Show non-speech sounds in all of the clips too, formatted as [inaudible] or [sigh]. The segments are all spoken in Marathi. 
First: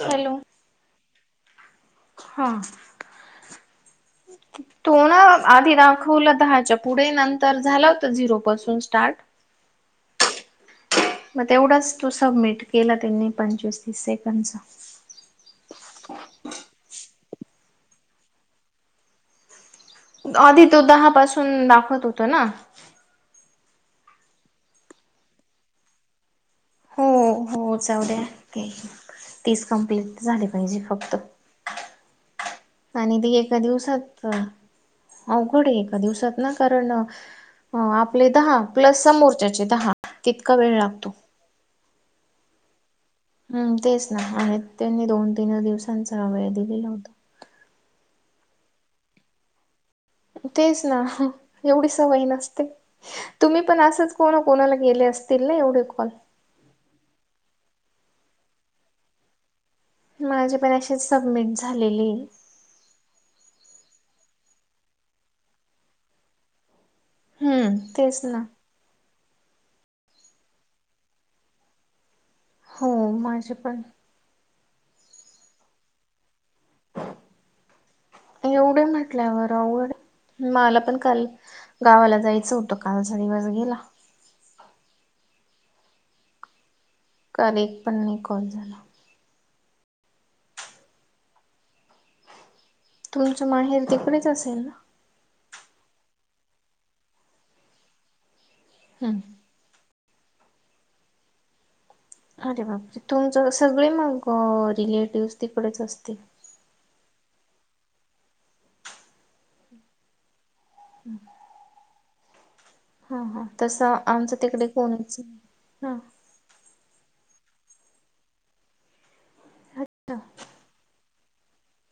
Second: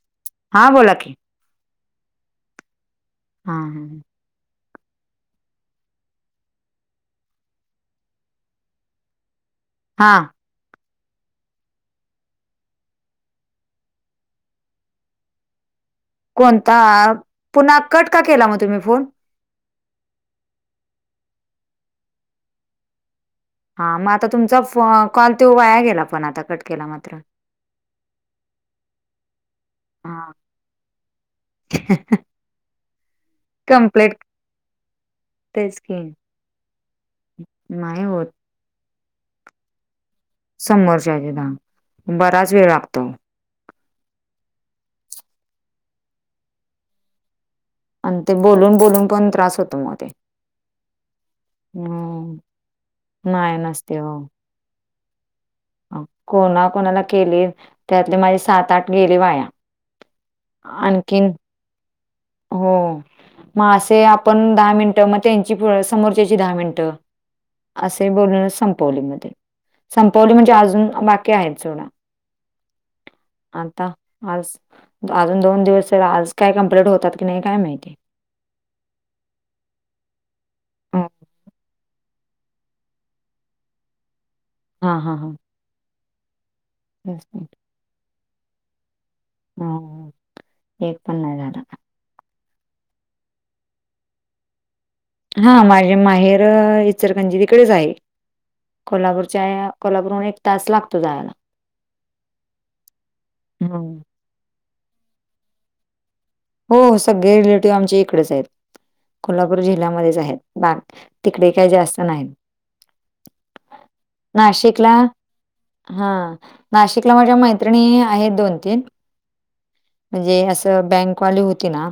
हॅलो. हा बोला की. हा. हा हा ह ह् [inaudible] तो न आधी दाखवला दहाच्या पुढे नंतर झालं होत झिरो पासून स्टार्ट हा मग तेवढंच तू सबमिट केला त्यांनी पंचवीस तीस सेकंदच. कोणता पुन्हा कट का केला मग तुम्ही फोन? आधी तो दहा पासून दाखवत होतो ना हां मग आता तुमचा फ कॉल तो वाया गेला पण आता कट केला मात्र. हो हो जाउद्या ते तीस कम्प्लीट हा झाली पाहिजे फक्त. आणि ते एका कम्प्लेट दिवसात अवघड ए तेच एका की दिवसात ना कारण नाही होत आपले दहा प्लस समोरच्याचे दहा तितका वेळ लागतो समोरच्याचे दहा बराच वेळ लागतो. हम्म तेच ना आणि त्यांनी दोन तीन दिवसांचा वेळ दिलेला होता. अन ते बोलून बोलून पण त्रास होतो म ते तेच ना एवढी सवय हम्म नसते नाही तुम्ही पण नसते हो असंच कोण कोणाला गेले असतील ना एवढे कॉल? कोणा कोणाला केले त्यातले माझे सात आठ गेले वाया. माझे पण अशेच आणखीन सबमिट झालेले हो मग असे आपण दहा मिनिटं मग त्यांची समोरच्याची दहा मिनटं हम्म असे तेच ना. बोलून संपवले मग ते. संपवली म्हणजे अजून बाकी आहेत सोडा हो माझे पण आता आज अजून दोन दिवस आज काय कम्प्लीट होतात की नाही काय माहिती. एवढे म्हटल्यावर अवघड मला पण अ, काल गावाला जायचं होतं कालचा दिवस गेला. हा हा हा. हम् [inaudible] काल एक पण नाही कॉल झाला. हम् एक पण नाही झाला. तुमचं माहेर तिकडेच असेल ना? हा माझे माहेर इचरकंरजी इकडेच आहे हम्म कोल्हापूरच्या कोल्हापूर उन एक तास लागतो जायला. अरे बाप रे तुमचं सगळे हं. मग रिलेटिव्हस तिकडेच असतिल? हो सगळे रिलेटिव्हज आमचे इकडेच आहेत कोल्हापूर जिल्ह्यामध्येच आहेत बा हम् [inaudible] तिकडे काही जास्त नाही. हा हा तस आमच तिकडे नाशिकला कोणीच नाही हा हा नाशिकला माझ्या मैत्रिणी आहेत दोन तीन अच्छा हम्म म्हणजे असं बँक वाली होती ना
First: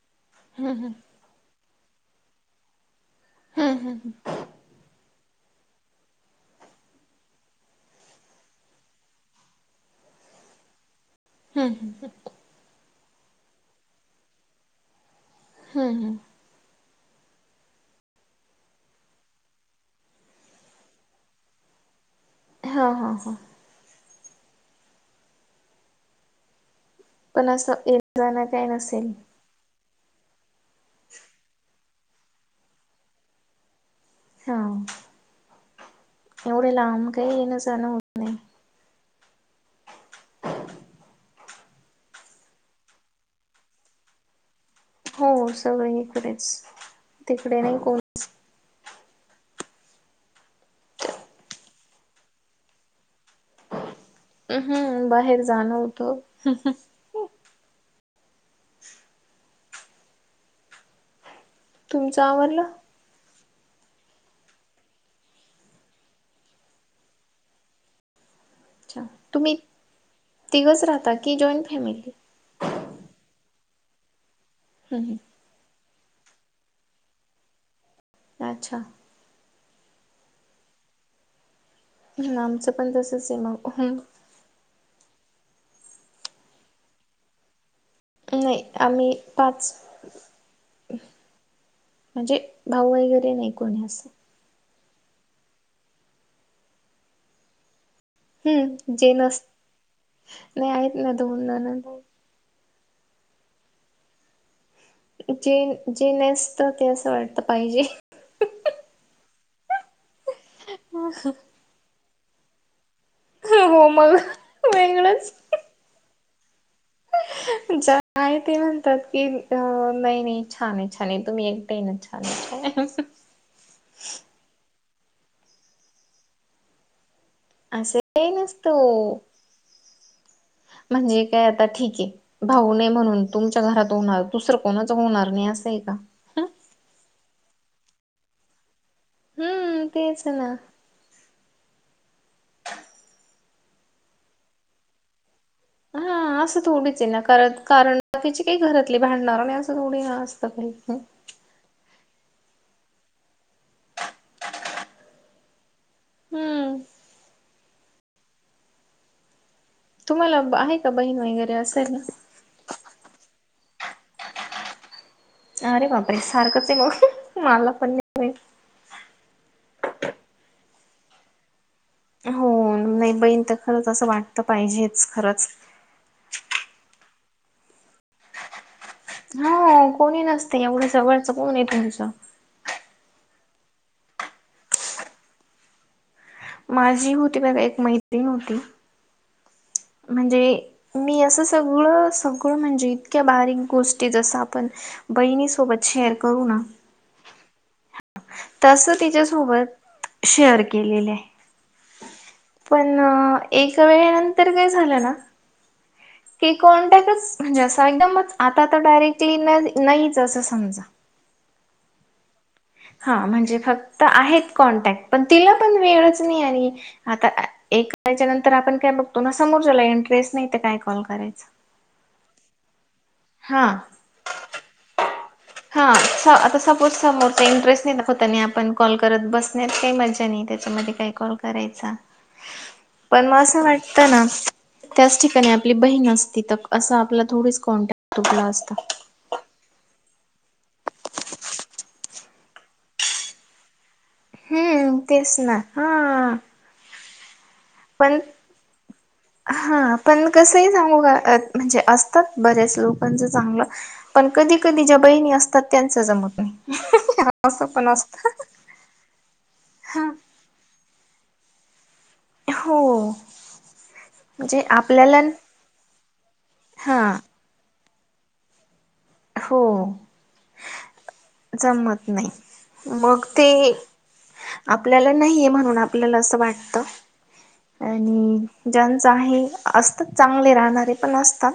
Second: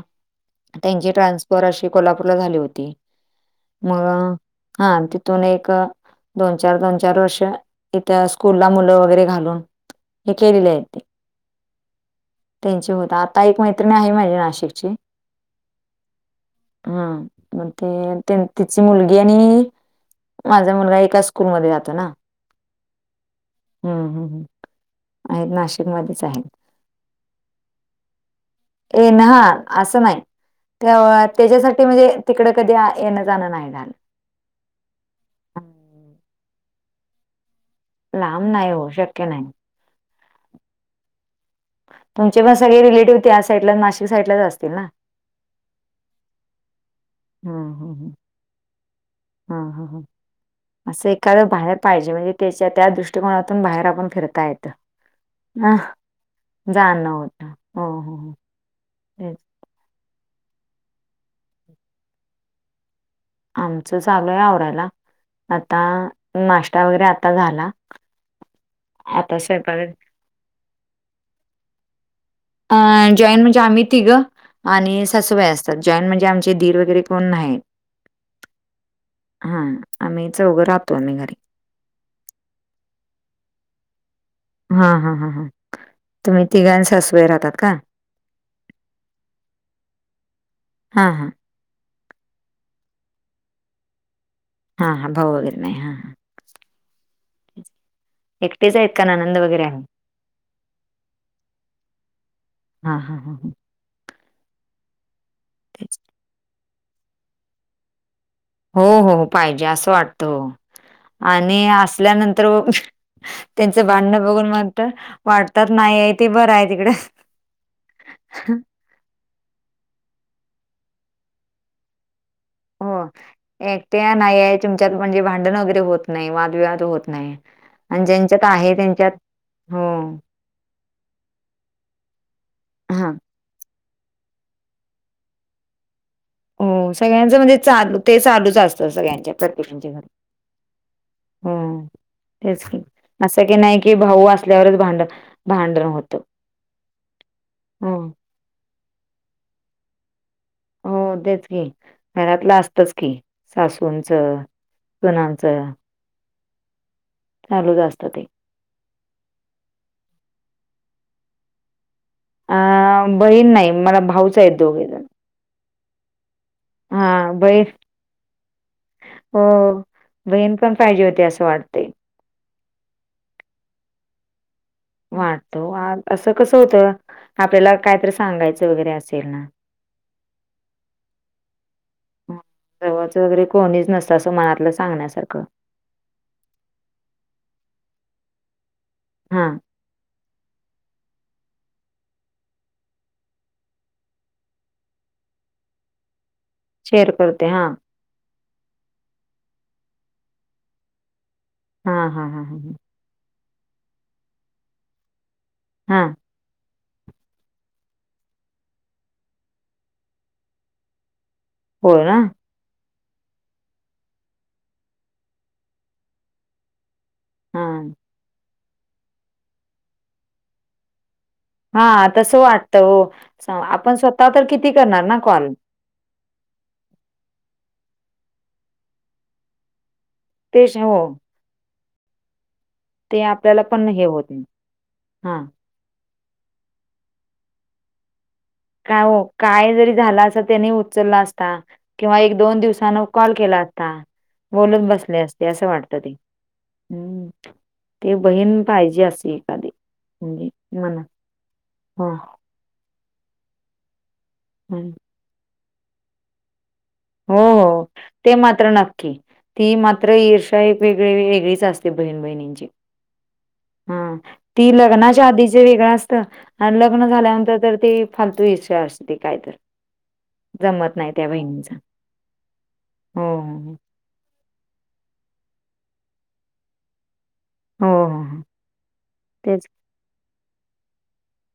हम्म. त्यांची ट्रान्सफर अशी कोल्हापूरला झाली होती. हम्म हम्म मग हा तिथून एक दोन चार दोन चार वर्ष इथ स्कूल ला मुलं वगैरे घालून हे केलेले आहेत ते. हम् हम ह. त्यांचे होत आता एक मैत्रिणी आहे माझी नाशिकची. हम् हम. हा म्हण ते तिची मुलगी आणि माझा मुलगा एका स्कूलमध्ये जातो ना. हा हा हा. हम् हम् ह आहेत नाशिकमध्येच आहेत. पण असं जा आहे. येन हा. असं नाही ते त्याच्यासाठी म्हणजे तिकड कधी येणं जाणं नाही झाल. हा एवढे लांब काही येन जाण होत लांब नाही हो शक्य नाही. तुमचे पण सगळे रिलेटिव्ह त्या साईडला नाशिक साईडलाच असतील ना. हो सगळ इकडेच तिकडे नाही कोण ह ह असं एखादं बाहेर पाहिजे म्हणजे त्याच्या त्या दृष्टिकोनातून बाहेर आपण फिरत. काय त हम्म बाहेर जाणं होतं जाण होतं. हो हो हो तेच, तुमच आवरलं? आमचं चागलय आवरायला, आता नाश्ता वगैरे आता झाला. अच्छा आता तुम्ही स्वयंपाक तिघच राहता की जॉईंट फॅमिली? अ जॉईन म्हणजे आम्ही तिघ हम्म, आणि हम्म. सासूबाई जॉईनट म्हणजे आमचे दिर वगैरे कोण नाहीत. अच्छा. हा आम्ही चौघं राहतो आम्ही घरी ह आमचं पण तसचा मग. हा हा हा हा तुम्ही तिघ आणि सासूबाई राहतात का? नाही आम्ही पाच हां, हां. म्हणजे भाऊ वगैरे नाही कोणी असं. हा हा भाऊ वैगरे नाही हा हा. एकटेच आहेत हम्म का जे ननंद नस वगैरे आहे? नाही आहेत ना दोन जण हा हा हा ह. जेन तेच. जे नसत ते असं वाटत पाहिजे. हो हो पाहिजे असं वाटत आणि असल्यानंतर हो त्यांचं मग भांडणं बघून म वेगळंच वाटत नाही आहे ते बरं आहे तिकडे ज आहे ते म्हणतात की अ नाही नाही छान आहे छान आहे तुम्ही एकट ये ना छान आहे छान हो आहे एकटे नाही आहे तुमच्यात म्हणजे भांडण वगैरे होत नाही वादविवाद होत नाही. असं आणि काही ज्यांच्यात नसत आहे ओ. त्यांच्यात हो म्हणजे काय आता ठीक आहे भाऊ नही हा म्हणून तुमच्या घरात होणार दुसरं कोणाच होणार नाही असंय का? हो सगळ्यांचं म्हणजे चालू ते चालूच असतं सगळ्यांच्या प्रत्येक का हम्म च्या घरी. तेच ना हो तेच क असं की नाही कि भाऊ असल्यावरच भांड भांडण होतं हा असं थोडीच आहे ना कार हो. कारकीची काही घरातली भांडणार आणि असं थोडी अस हो तेच की, घरतलं असतच की सासूंचं, मुलाच. हम्म. चालू चा असत ते. तुम्हाला आहे का बहीण वगैरे असेल ना. अ बहीण नाही मला भाऊच आहे दोघे जण अरे बापरे सारखंच आहे हा मग बहीण मला पण नाही माहित. हो बहीण पण पाहिजे होते असं वाटते हो नाही बहीण तर खरंच असं वाटत पाहिजे वाटतो असं कसं होतं आपल्याला कायतरी सांगायचं वगैरे अस हा कोणी नसते एवढं जवळचं कोण आहे तुमचं? जवळच वगैरे कोणीच नसतं असं मनातलं सांगण्यासारखं माझी होती ब बाई एक मैत्रीण होती हा. म्हणजे मी असं सगळं सगळं म्हणजे इतक्या बारीक गोष्टी जसं आपण बहिणी सोबत शेअर करू ना शेअर करते हा. तस तिच्यासोबत शेअर केलेले आहे. हा हा हा ह पण एक वेळे नंतर काय झालं ना हम की कोॉन्टॅक्टच म्हणजे असं एकदमच आता तर डायरेक्टली नाहीच असं समजा होय ना? हा म्हणजे फक्त आहेत कॉन्टॅक्ट पण तिला पण वेळच नाही आणि आता हा एक करायच्या नंतर आपण काय बघतो ना समोर झाला इंटरेस्ट नाही तर काय कॉल करायच हा तसं वाटतं हो हा आपण स्वतः तर किती करणार ना कॉल? हा स आता सपोज समोर काही इंटरेस्ट नाही दाखवता नाही आपण कॉल करत बसण्यात काही मज तेच त्याच्यामध्ये हो काही कॉल करायचा ते पण मग आपल्याला असं पण हे वाटतं होत ना नाही त्याच हा ठिकाणी आपली बहीण असती तर असं आपला थोडीच कॉन्टॅक्ट तूटला असत? काय हो काय जरी झालं असं त्याने उचलला असता किंवा एक दोन दिवसान कॉल केला असता बोलून हम्म बसले तेच असते असं वाटत ते हम्म ह [inaudible] ते पण बहीण पाहिजे असे एखादी हा पण म्हणजे कसही सांगू मना का म्हणजे हो असतात बरेच लोक पच चांगलं पण कधी कधी ज्या बहिणी असतात त्यांच जमत नाही हो असं हो पण असत ते मात्र नक्की ती मात्र ईर एक वेगळी वेगळीच असते बहीण बहिणी हो हा म्हणजे ती आपल्याला लग्नाच्या आधीच वेगळं असतं आणि हा लग्न झाल्यानंतर तर ते फालतू ईर्षा असते काय तर हो जमत नाही त्या बहिणीचा जमत नाही मग हो ते हो आपल्याला नाहीये म्हणून आपल्याला असं वाटत हो हो हो, हो. आणि ज्यांच आहे तेच असतात चांगले राहणारे पण असतात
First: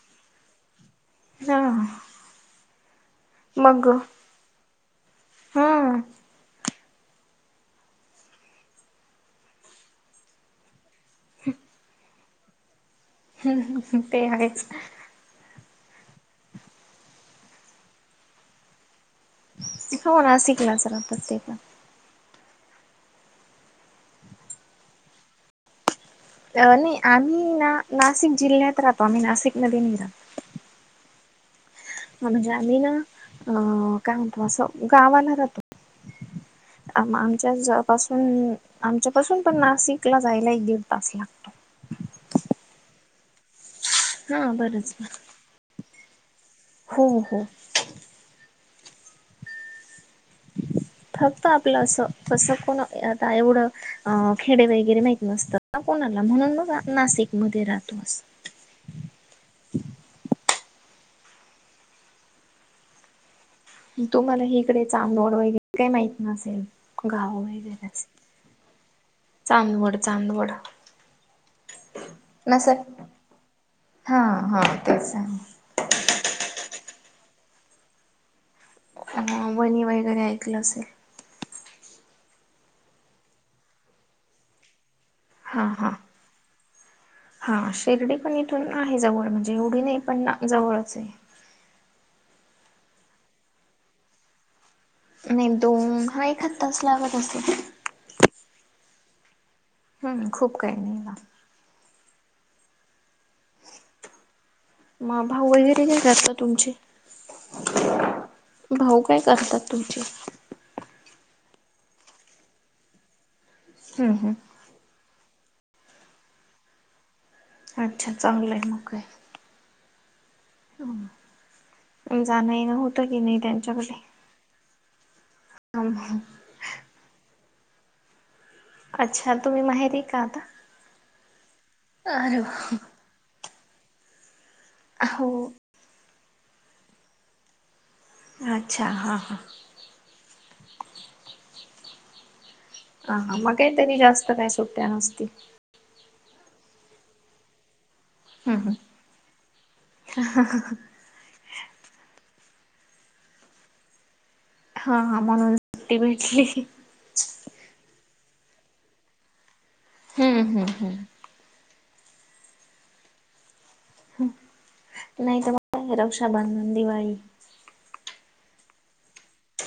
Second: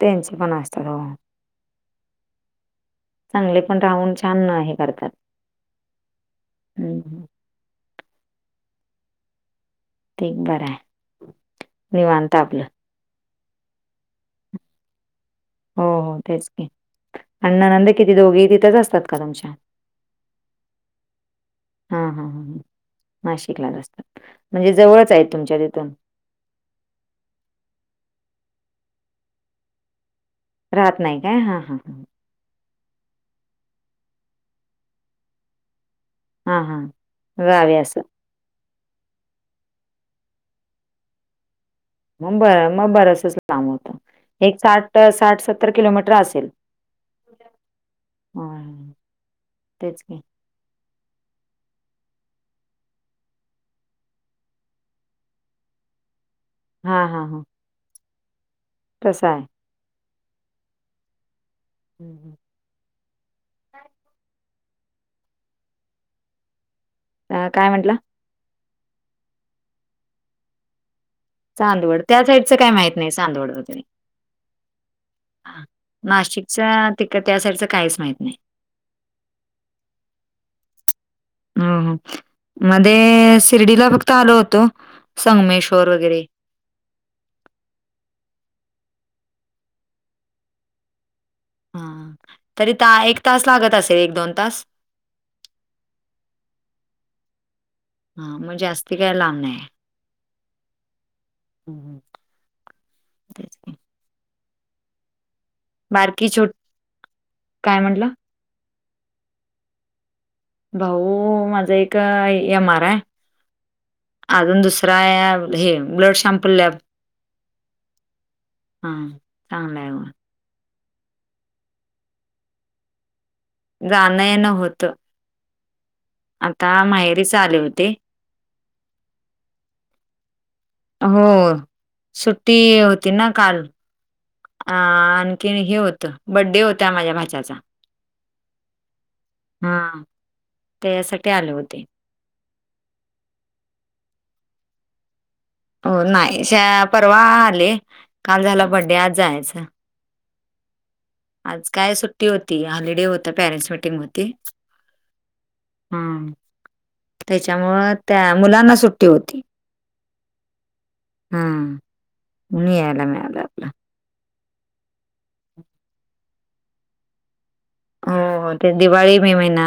त्यांनच पण असत हो हा चांगले पण मग राहुन छान हे करतात हा ह् ते बर आहे. हम निवांत आपलं ह् ते आहेच हो हो तेच की आणी ननंद किती दोघे तिथेच असतात का तुमच्या? हो नाशिकलाच राहतात ते पण. हां हां ह नाशिकलाच राहतात म्हणजे जवळच आहेत तुमच्या तिथून अ नाही आम्ही ना नाशिक जिल्ह्यात राहतो आम्ही नाशिकमध्येन नाही राहत राहत नाही काय हा हा ह ह म्हणजे आम्ही ना अ काय म्हणतो असं गावाला राहतो हां हां आ गावी असं आमच्यापासून आमच्या पाासून पण नाशिकला जायला एक दीड तास लागतो. मग बर मग बरस च लांब होतं हा एक बरंच साठ, साठ, सत्तर किलोमीटर असेल. हो हो ह तेच की [inaudible] फक्त आपलं असं कसं कोण आता एवढं अ खेडे वगैरे माहिती नसतं. ह कोणाला म्हणून मग नाशिक मध्ये राहतोस कसा आहे हम् हम तुम्हाला ह इकडे चांदवड वगैरे काही माहित नसेल गाव अ, काय म्हंटला वगैरेच चांदवड, चांदवड चांदवड त्या साईडच काय नसेल माहित नाही चांदवड वगैरे. हा हा तेच नाशिकच तिक त्या साईडचं काहीच माहीत नाही. ह वणी वगैरे ऐकलं असेल हो मध्ये शिर्डीला फक्त आलो होतो. हा संगमेश्वर हा वगैरे हा शिर्डी पण इथून आहे जवळ म्हणजे एवढी नाही पण जवळच आहे हा तरी त एक तास लागत असेल, एक दोन तास. नाही दोन ह एखाद तास लागत असेल. हा मग जास्ती काय लांब नाहीय. हम्म खूप काही नाही लांब. हम् हम् [inaudible] मग भाऊ वगैरे ते काय बारकी करतात छोट तुमचे? काय म्हटलं भाऊ काय करतात तुमचे? भाऊ माझा एक एम आर आहे हम्म हम्म अजून दुसरा एक हे ब्लड सॅम्पल लॅब अच्छा चांगलं आहे मग हा काय चांगला आहे मग जाण येणे होत की नाही त्याचं जाण येणं होत हा आता माहेरीच आले होते. अच्छा तुम्ही माहेरी का आता? हो अरे सुट्टी होती ना काल अं हो आणखी हे होतं बड्डे होता माझ्या भाच्याचा. अच्छा हां हां हा त्यासाठी आले होते. अ हा मग काही तरी जास्त काय सुट्ट्या नसतील. हो नाही श परवा आले काल झाला बड्डे आज जायचं. हं हं आज काय सुट्टी होती. हॉलिडे होती, पॅरेंट्स मिटिंग होती. हा हा म्हणून सुट्टी भेटली त्याच्यामुळ त्या मुलांना सुट्टी होती. हम्म हम्म हम् हम् म्हणून यायला मिळालं. आपलं. नाही तर का रक्षा बंधन, दिवाळी हो हो ते दिवाळी, मे महिना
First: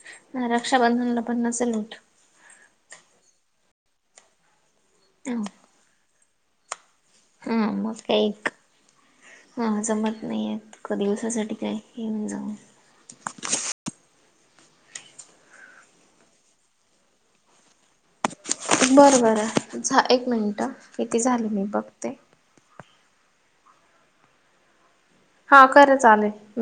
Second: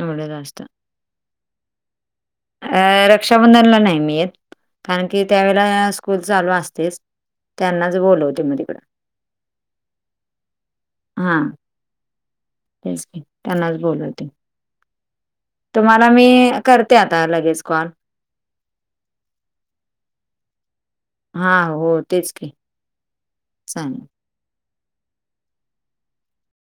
एवढंच हा असतं. रक्षाबंधनला पण नसेल होत अ रक्षाबंधनला नाही मि येत कारण की त्यावेळेला स्कूल चालू असतेच हम म त्यांनाच काय बोलवते मग तिकडं. हा जमत नाहीय का एका हां, दिवसासाठी काय येऊन जाऊन तेच त्यांनाच बोलवते तुम्हाला मी करते आता लगेच कॉल बरं बरं झा एक मिनटं किती झाले हा मी बघते सांग हा खरं चालेल